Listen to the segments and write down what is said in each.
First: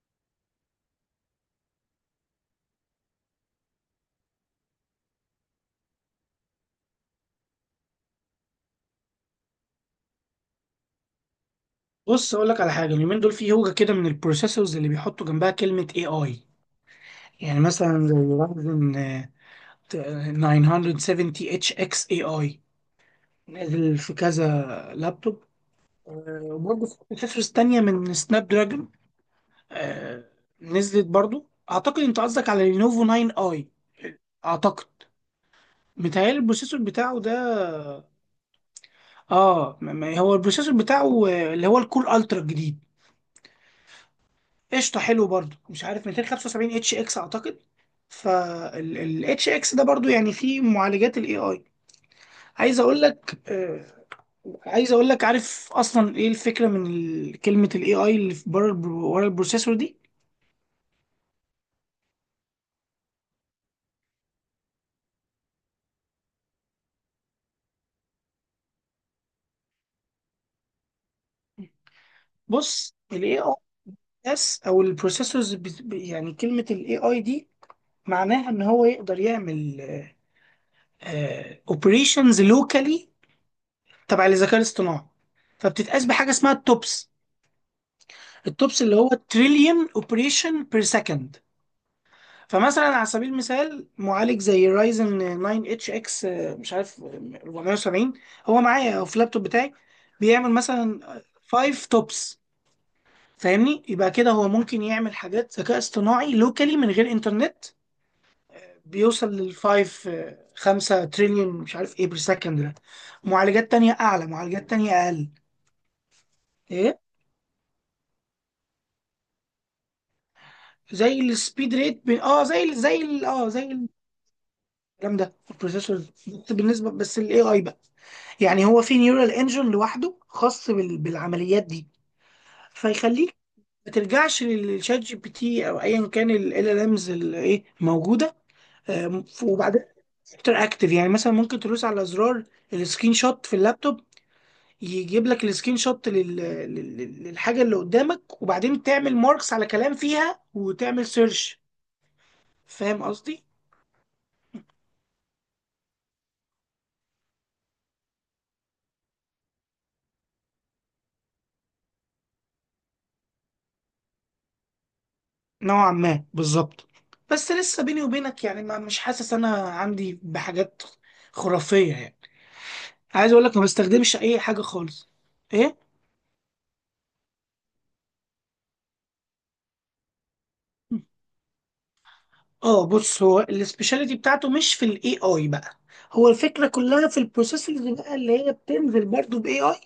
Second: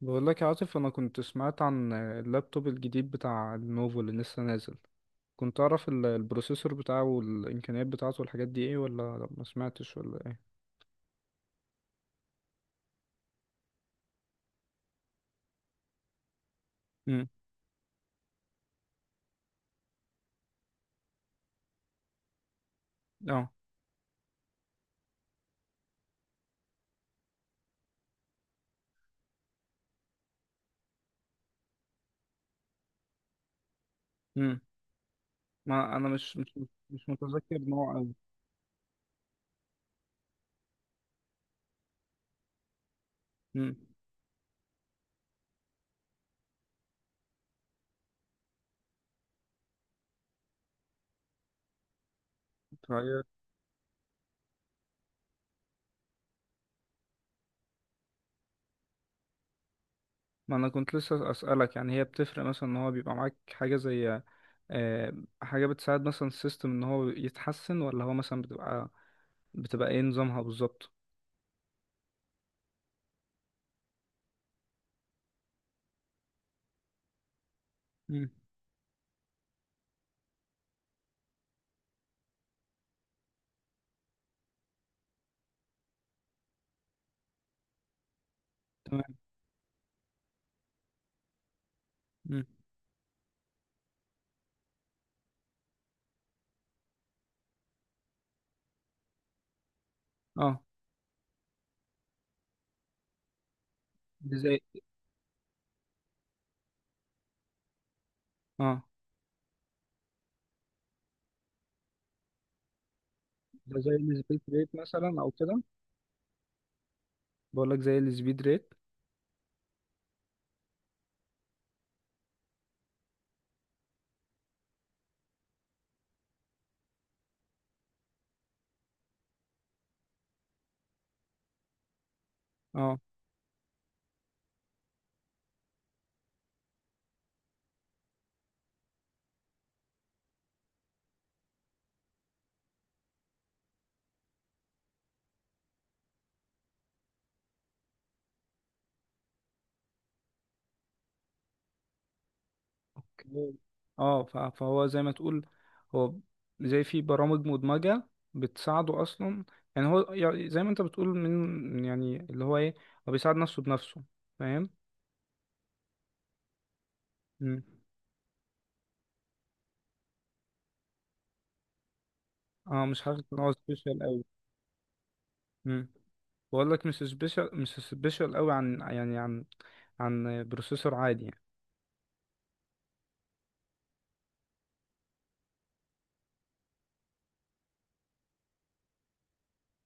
بقول لك يا عاطف، انا كنت سمعت عن اللابتوب الجديد بتاع لينوفو اللي لسه نازل. كنت اعرف البروسيسور بتاعه والامكانيات بتاعته والحاجات دي ايه، ولا ما سمعتش ولا ايه؟ بص اقول لك على حاجه اليومين دول في هوجه كده من البروسيسورز اللي بيحطوا جنبها كلمه اي اي. امم. يعني مثلا زي رايزن 970 اتش اكس اي اي اه. نازل في كذا لابتوب. وبرضه في بروسيسورز تانية من سناب دراجون آه، نزلت برضه. اعتقد انت قصدك على لينوفو 9 اي، امم. اعتقد ما انا متهيألي البروسيسور مش بتاعه ده. متذكر نوع قوي. هو البروسيسور بتاعه اللي هو الكول الترا الجديد، امم. قشطه، حلو برضو. مش عارف، 275 اتش اكس اعتقد. فالاتش اكس ده برضو يعني فيه معالجات الاي اي. عايز اقول طيب. لك، عايز اقول لك، عارف اصلا ايه الفكره من كلمه الاي اي اللي في بره ورا البروسيسور دي؟ ما انا كنت لسه اسالك، يعني هي بتفرق مثلا ان هو بيبقى معاك حاجه زي آه، حاجه بتساعد مثلا السيستم ان هو يتحسن، ولا هو مثلا بتبقى ايه نظامها بالظبط؟ بص، الاي اي اس او البروسيسورز يعني كلمه الاي اي دي امم. معناها ان هو يقدر يعمل اوبريشنز لوكالي تبع الذكاء الاصطناعي. فبتتقاس بحاجه اسمها التوبس. التوبس اللي هو تمام. تريليون اوبريشن بير سكند. امم. فمثلا على سبيل المثال، معالج زي رايزن 9 اتش اكس مش عارف 470، هو معايا أو في اللابتوب بتاعي، بيعمل اه. مثلا 5 توبس. فاهمني؟ يبقى كده دي هو زي ممكن يعمل حاجات ذكاء اصطناعي لوكالي من غير انترنت. اه بيوصل للفايف، 5 تريليون مش عارف ايه بير سكند ده. معالجات ده تانية زي اعلى، السبيد ريت معالجات تانية مثلا اقل. او كده. ايه بقول لك زي السبيد ريت. زي السبيد ريت، ب... اه زي ال- زي ال- اه زي جامده البروسيسور. بس بالنسبه، بس الاي اي بقى، يعني هو في نيورال انجن لوحده خاص بالعمليات دي. اه. فيخليك ما ترجعش للشات جي بي تي او ايا كان ال امز اللي ايه موجوده. وبعدين اكتر يعني مثلا ممكن تدوس على زرار السكرين شوت في اللابتوب. يجيب لك السكرين شوت للحاجه اللي قدامك، وبعدين تعمل ماركس على كلام فيها وتعمل سيرش. فاهم قصدي؟ اوكي. اه. فهو زي ما تقول، هو زي في برامج مدمجة بتساعده اصلا، يعني هو زي ما انت بتقول من يعني اللي هو ايه، هو بيساعد نفسه بنفسه، فاهم؟ نوعا ما بالظبط، بس مم. لسه بيني وبينك يعني، ما مش حاسس انا عندي بحاجات خرافية يعني. اه، مش حاسس عايز ان اقول هو لك، ما سبيشال بستخدمش قوي. اي حاجة خالص. ايه. امم. بقول لك مش سبيشال قوي، عن يعني عن بروسيسور عادي يعني. اه، بص، هو السبيشاليتي بتاعته مش في الاي اي بقى. هو الفكرة كلها في البروسيسورز بقى اللي هي بتنزل برضو باي اي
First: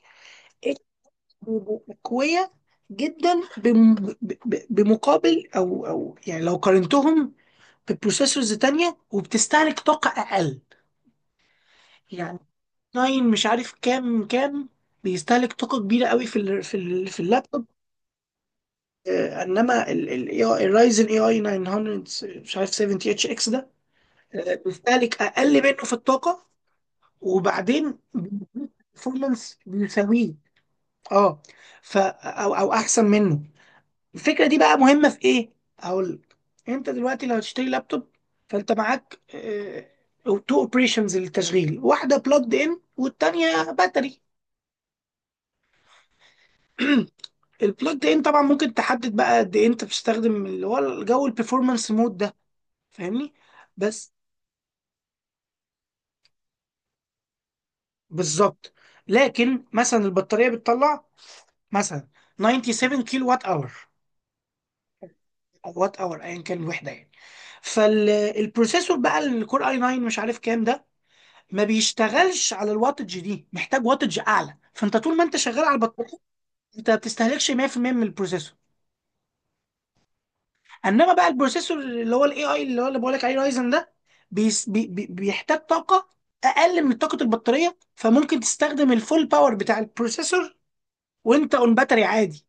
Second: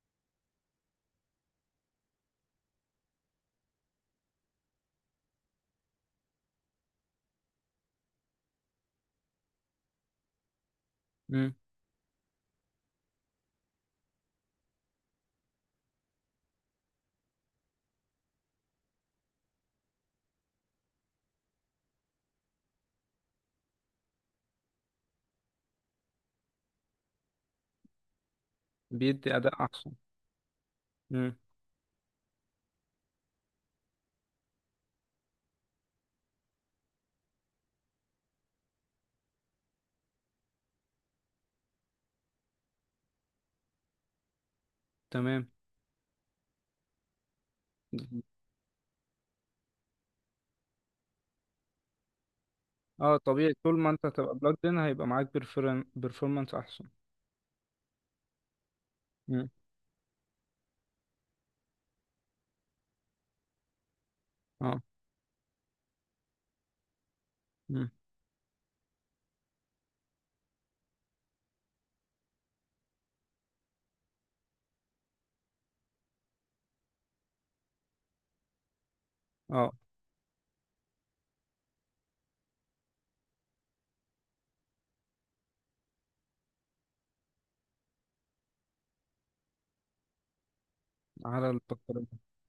قوية جدا، بمقابل او يعني لو قارنتهم ببروسيسورز تانية، وبتستهلك طاقة اقل. امم. يعني 9 مش عارف كام، كام بيستهلك طاقة كبيرة قوي في اللابتوب، انما الرايزن اي اي 900 مش عارف 70 اتش اكس ده، بيستهلك اقل منه في الطاقة. وبعدين بيدي performance اداء احسن. بيساويه، امم. اه، او احسن منه. الفكرة دي بقى مهمة في ايه، هقول لك. انت دلوقتي لو هتشتري لابتوب، فانت معاك تو اوبريشنز للتشغيل، واحدة بلجد ان والتانية باتري. تمام. البلوت ان طبعا ممكن تحدد بقى قد ايه انت بتستخدم اللي هو الجو البرفورمانس مود ده. اه فاهمني؟ طبيعي، طول ما انت بس هتبقى بلوجد ان، هيبقى معاك بيرفورمانس احسن. بالظبط. مم. لكن مثلا البطاريه بتطلع مثلا 97 كيلو وات اور، اه. او وات اور ايا كان الوحده يعني. مم. فالبروسيسور بقى الكور اي 9 مش عارف كام ده، ما بيشتغلش على الواتج دي، محتاج واتج اعلى. فانت طول ما انت شغال على البطاريه، انت ما بتستهلكش 100% من البروسيسور. اه، انما بقى البروسيسور اللي هو الاي اي، اللي هو اللي بقول لك عليه رايزن ده، بيس بي بي بيحتاج طاقه اقل من طاقه البطاريه، فممكن تستخدم الفول باور بتاع البروسيسور على وانت اون باتري البطارية. عادي.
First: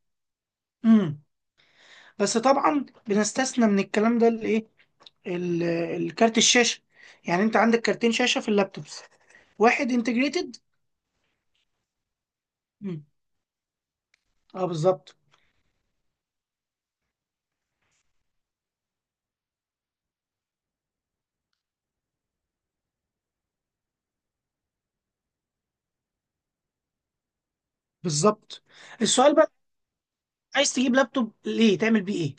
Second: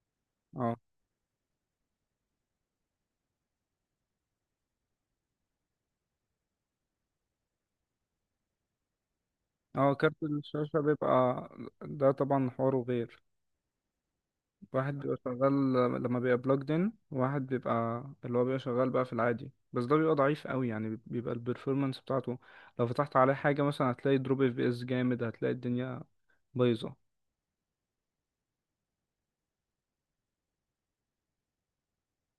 اه. امم. بس طبعا بنستثنى من الكلام ده الايه، ال- الكارت الشاشه. يعني انت عندك كارتين شاشه في اللابتوبس، واحد اه، كارت انتجريتد. الشاشة بيبقى، ده طبعا حواره امم، غير. اه واحد بيبقى بالظبط. شغال، لما بيبقى بلوجد ان، واحد بيبقى اللي هو بيبقى شغال بقى في العادي، بس ده بيبقى ضعيف قوي يعني، بيبقى البرفورمانس بتاعته لو فتحت عليه حاجة مثلا، هتلاقي دروب اف بي اس جامد، هتلاقي الدنيا بايظة. بالظبط، السؤال بقى، عايز تجيب لابتوب ليه، تعمل بيه ايه؟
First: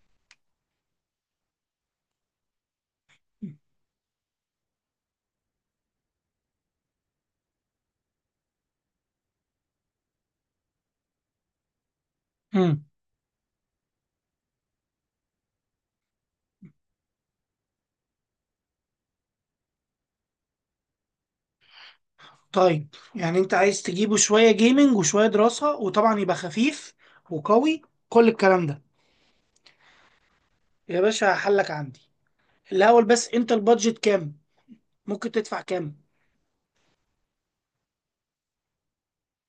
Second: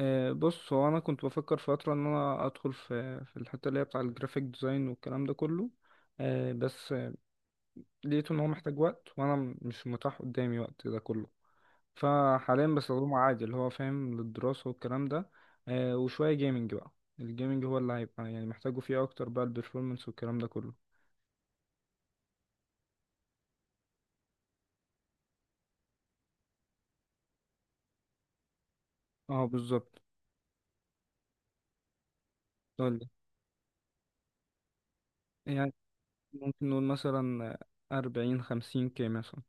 بص، هو انا كنت بفكر فتره ان انا ادخل في الحته اللي هي بتاع الجرافيك ديزاين والكلام ده كله، آه، بس آه، لقيت ان هو محتاج وقت، وانا مش متاح قدامي وقت ده كله. فحاليا امم. بستخدمه عادي اللي هو فاهم للدراسه والكلام ده، وشويه جيمنج بقى. الجيمنج هو اللي هيبقى يعني محتاجه فيه اكتر بقى، البرفورمانس والكلام ده كله. طيب يعني انت عايز تجيبه شوية جيمنج وشوية دراسة، وطبعا يبقى خفيف وقوي، كل الكلام ده. اه بالظبط. يا باشا حلك عندي. قول الأول لي. بس، انت البادجت كام؟ ممكن تدفع يعني كام؟ ممكن نقول مثلا 40-50K مثلا.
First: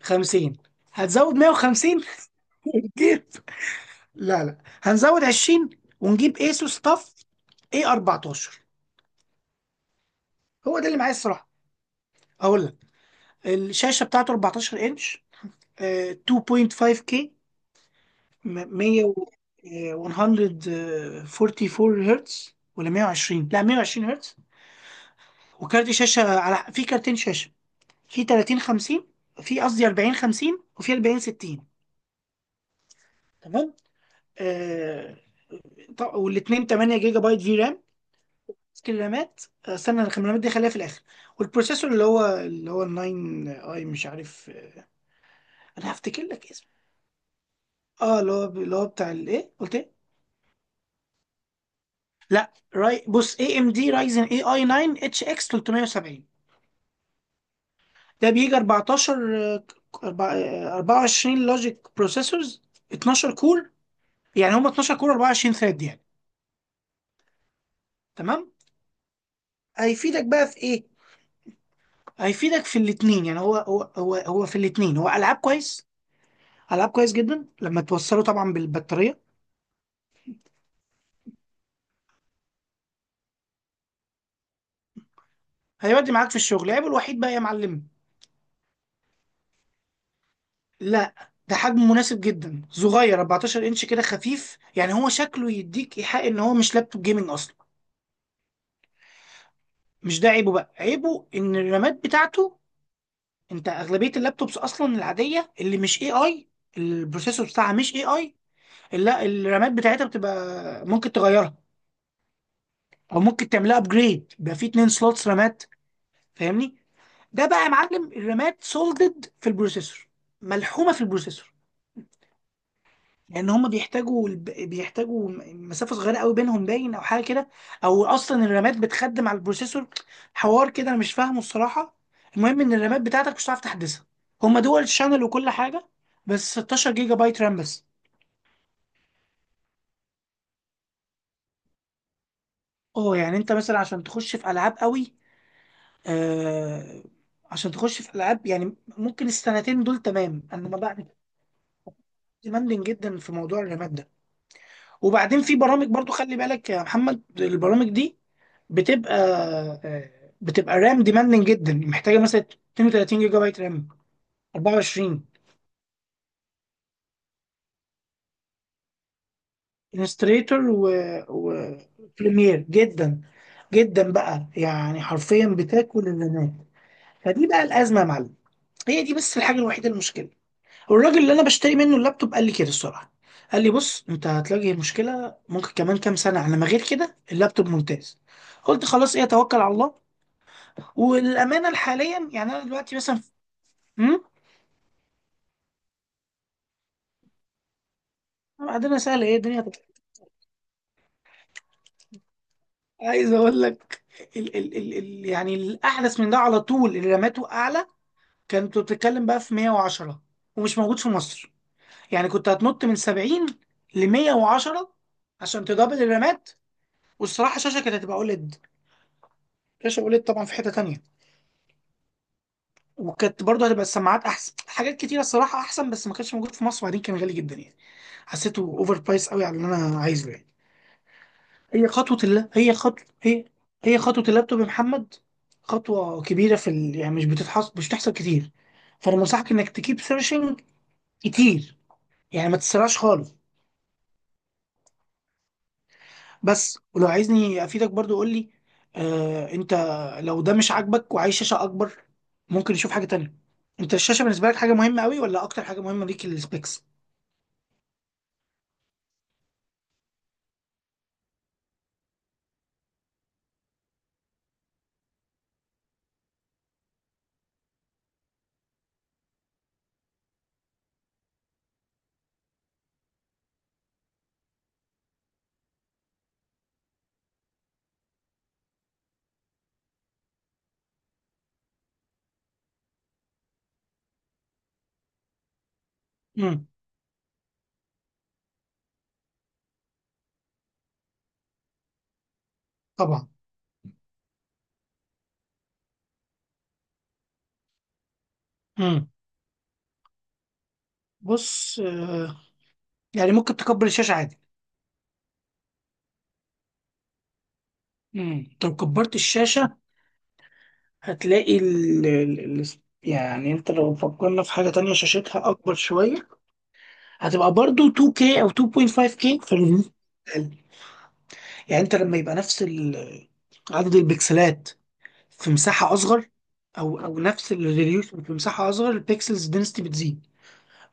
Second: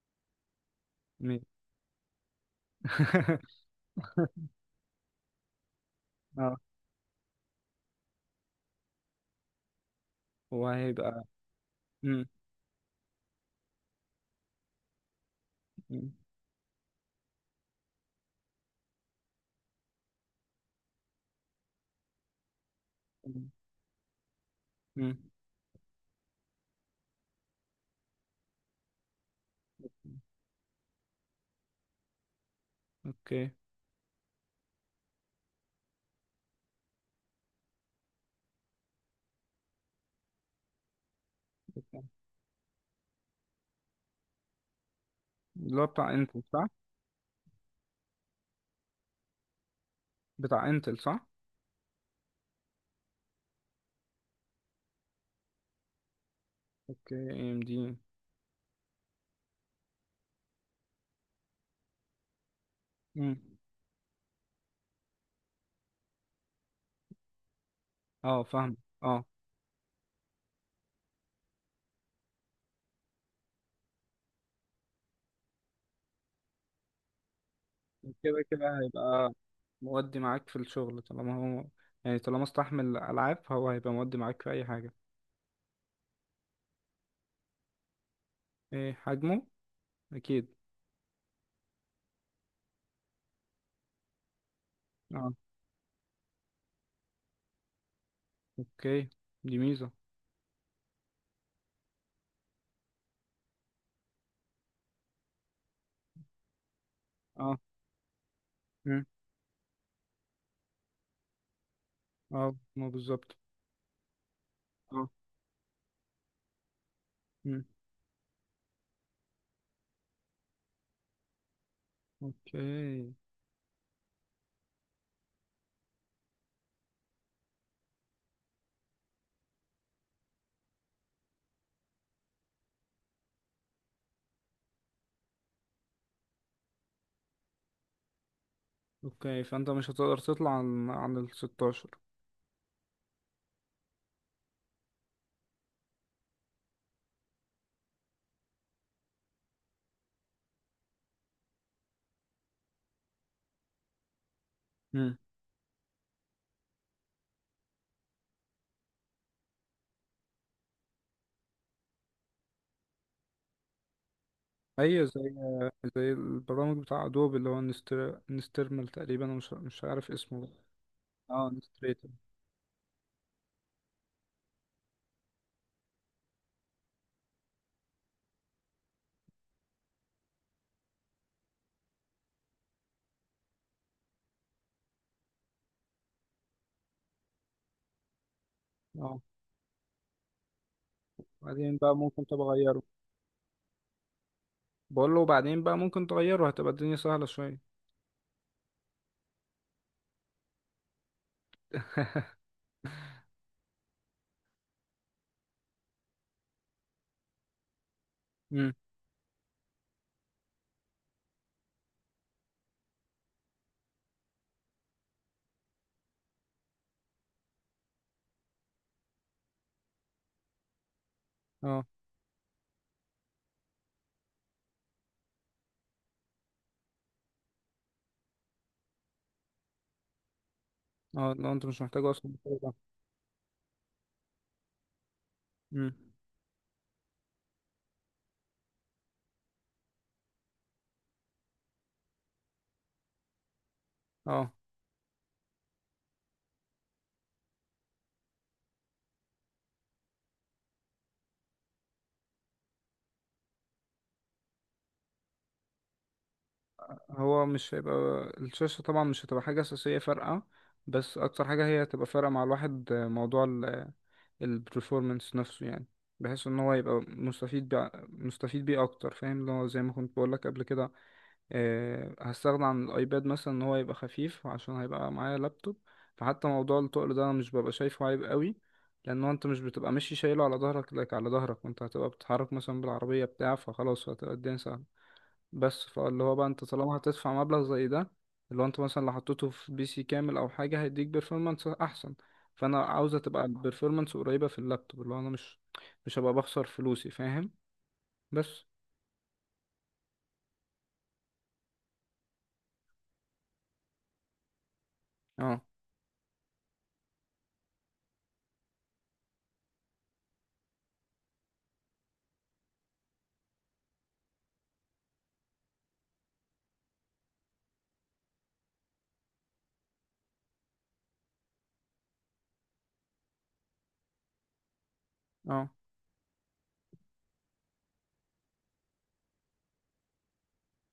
خمسين؟ هتزود 100. مية وخمسين. ونجيب... لا، لا، هنزود عشرين ونجيب اه. ايسوس طف اي 14. هو ده اللي معايا وهيبقى. الصراحة. مم. اقول لك، الشاشة بتاعته 14 انش، مم. 2.5K، م- 100 و- آه، 144 هرتز، ولا 120، لا، 120 هرتز. مم. وكارت شاشه، في كارتين شاشه، في 30 50، في قصدي 40 50، وفي 40 60. اوكي. تمام. آه طب والاثنين 8 جيجا بايت في رام، الرامات. استنى، الرامات دي خليها في الاخر. والبروسيسور اللي هو ال 9 اي مش عارف، اللي هو انا بتاع هفتكر انتل لك صح؟ اسمه. اه، اللي هو بتاع الايه، قلت ايه؟ بتاع انتل صح؟ لا، بص، اي ام دي رايزن اي اي 9 اتش اكس 370. اوكي، اي ام دي. ده بيجي 14، 24 لوجيك بروسيسورز، 12 امم. كور. يعني هم 12 كور 24 ثريد يعني. اه تمام. فاهم. اه. هيفيدك بقى في ايه، هيفيدك في الاثنين. يعني هو في الاثنين، هو العاب كويس، العاب كويس جدا لما توصله كده طبعا كده بالبطاريه. هيبقى مودي معاك في الشغل طالما هو، يعني طالما استحمل العاب، هو هيبقى مودي معاك في اي حاجه. هيودي معاك في الشغل. عيبه الوحيد بقى يا معلم؟ ايه حجمه؟ اكيد. لا، ده حجم مناسب جدا، صغير 14 انش، كده خفيف. يعني هو اه. شكله يديك ايحاء ان هو مش لابتوب جيمنج اصلا. اوكي. دي ميزه. مش ده عيبه بقى. عيبه ان الرامات بتاعته، انت اغلبيه اللابتوبس اصلا العاديه اللي مش اي اي، البروسيسور اه. بتاعها مش اي اي، مم. لا، الرامات بتاعتها بتبقى ممكن تغيرها اه، ما او بالظبط. ممكن تعملها ابجريد بقى، فيه اتنين اه. سلوتس رامات، فاهمني؟ ده بقى مم. يا معلم الرامات سولدد في البروسيسور، ملحومه في البروسيسور، اوكي. لان هم بيحتاجوا بيحتاجوا مسافه صغيره قوي بينهم باين، او حاجه كده. او اصلا الرامات بتخدم على البروسيسور، حوار كده انا مش فاهمه الصراحه. المهم ان الرامات بتاعتك مش هتعرف تحدثها، هم دول شانل وكل حاجه، بس 16 جيجا بايت رام بس. اوكي، فانت مش هتقدر تطلع عن ال 16. اه، يعني انت مثلا عشان تخش في العاب قوي آه عشان تخش في العاب، يعني ممكن السنتين دول تمام، انما بعد ديماندنج جدا في موضوع الرامات ده. وبعدين في برامج برضو، خلي بالك يا محمد، البرامج دي بتبقى، بتبقى رام ديماندنج جدا، محتاجه مثلا 32 جيجا بايت رام، ايوه 24. زي، زي البرامج بتاع ادوب اللي هو نسترمل تقريبا، أنا مش مش عارف اسمه. انستريتور و... اه و... نستريتور. بريمير، جدا جدا بقى، يعني حرفيا بتاكل الرامات. فدي بقى الازمه يا معلم، هي دي بس الحاجه الوحيده المشكله. والراجل اللي انا بشتري منه اللابتوب قال لي كده الصراحه، قال لي بص انت هتواجه مشكله ممكن كمان كام سنه، على ما غير كده اللابتوب ممتاز. قلت خلاص، اه. ايه، توكل على الله. والامانه بعدين بقى ممكن حاليا يعني انا تغيره. دلوقتي مثلا مم؟ بقول له بعدين بقى ممكن تغيره، هتبقى الدنيا سهلة شوية. بعدين سهل ايه الدنيا. عايز اقول لك، ال ال ال ال يعني الاحدث من ده على طول اللي رماته اعلى امم. كانت بتتكلم بقى في 110، ومش موجود في مصر. يعني كنت هتنط من 70 ل 110 عشان تدبل الرمات، والصراحه الشاشه كانت هتبقى اوليد. شاشه اوليد طبعا في حته تانية، اه. وكانت برضه هتبقى السماعات احسن، حاجات كتيره الصراحه احسن، بس ما كانش موجود في مصر، وبعدين كان غالي جدا يعني، حسيته اوفر برايس قوي على اللي انا عايزه يعني. اه لو انت مش هي محتاج خطوة اصلا اللاب البرنامج هي ده. خطوة هي هي خطوة اللابتوب يا محمد، امم. خطوة كبيرة يعني مش بتحصل كتير. فأنا بنصحك إنك تكيب سيرشنج كتير، يعني ما تسرعش خالص. اه. بس ولو عايزني أفيدك برضو قول لي. أنت لو ده مش عاجبك وعايز شاشة أكبر، ممكن نشوف حاجة تانية. أنت الشاشة بالنسبة لك حاجة مهمة أوي، ولا أكتر حاجة مهمة ليك السبيكس؟ هو مش هيبقى، الشاشة طبعا مش هتبقى حاجة أساسية فارقة، بس أكتر حاجة هي هتبقى فارقة مع الواحد موضوع البرفورمانس نفسه يعني، بحيث ان هو يبقى مستفيد بيه اكتر، فاهم اللي هو زي ما كنت بقول لك قبل كده. هستغنى عن الايباد مثلا، ان هو يبقى خفيف عشان هيبقى معايا لابتوب. فحتى موضوع التقل ده انا مش ببقى شايفه عيب قوي، لان هو انت مش بتبقى ماشي شايله على ظهرك لك على ظهرك، وانت هتبقى بتتحرك مثلا بالعربيه بتاع، فخلاص هتبقى الدنيا سهله. بس فاللي هو بقى، انت امم. طالما هتدفع مبلغ زي ده، اللي هو انت مثلا لو حطيته في بي سي كامل او حاجه هيديك بيرفورمانس احسن. فانا عاوزه طبعا. تبقى البيرفورمانس قريبه في اللابتوب، اللي هو انا مش هبقى بخسر فلوسي، فاهم؟ بس. امم. بص، يعني ممكن تكبر الشاشة عادي. اه. لو كبرت الشاشة، هتلاقي ال... ال... ال... يعني انت لو فكرنا في حاجة تانية شاشتها أكبر شوية، هتبقى برضو 2K أو 2.5K يعني انت لما يبقى نفس عدد البكسلات في اه. مساحة أصغر، أو نفس الريزوليوشن في مساحة أصغر، البكسلز دنسيتي بتزيد،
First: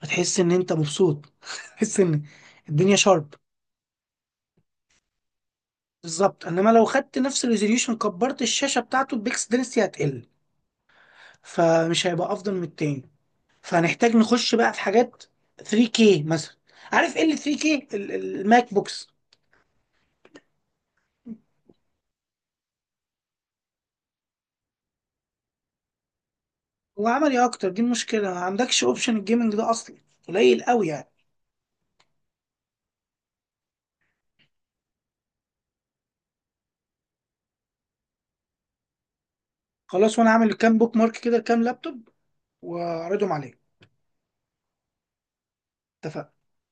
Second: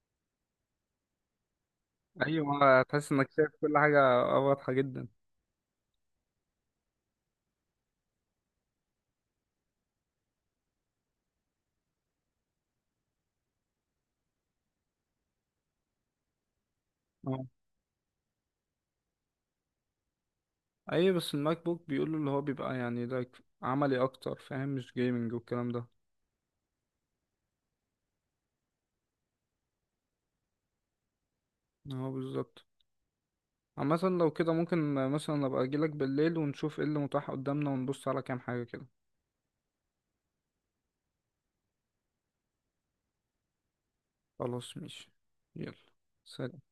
فتحس إن أنت مبسوط. تحس إن ايوه، الدنيا تحس انك شارب، شايف كل حاجه واضحه جدا. بالظبط. إنما لو خدت نفس الريزوليوشن كبرت الشاشة بتاعته، البكسل دنسيتي هتقل، فمش هيبقى أفضل من التاني. فهنحتاج نخش بقى في حاجات 3K مثلا. عارف ايه اه. اللي 3K الماك بوكس؟ ايوه بس الماك بوك بيقولوا اللي هو بيبقى يعني ده عملي اكتر فاهم، مش جيمنج والكلام ده. هو عملي اكتر، دي المشكله، ما عندكش اوبشن الجيمنج ده اصلا، قليل قوي يعني. اه بالظبط. عامة لو كده، ممكن مثلا ابقى اجيلك بالليل ونشوف ايه اللي متاح قدامنا، ونبص على كام حاجة كده. خلاص، وانا عامل كام بوك مارك كده، كام لابتوب، واعرضهم عليك. خلاص ماشي. يلا. اتفقنا. سلام.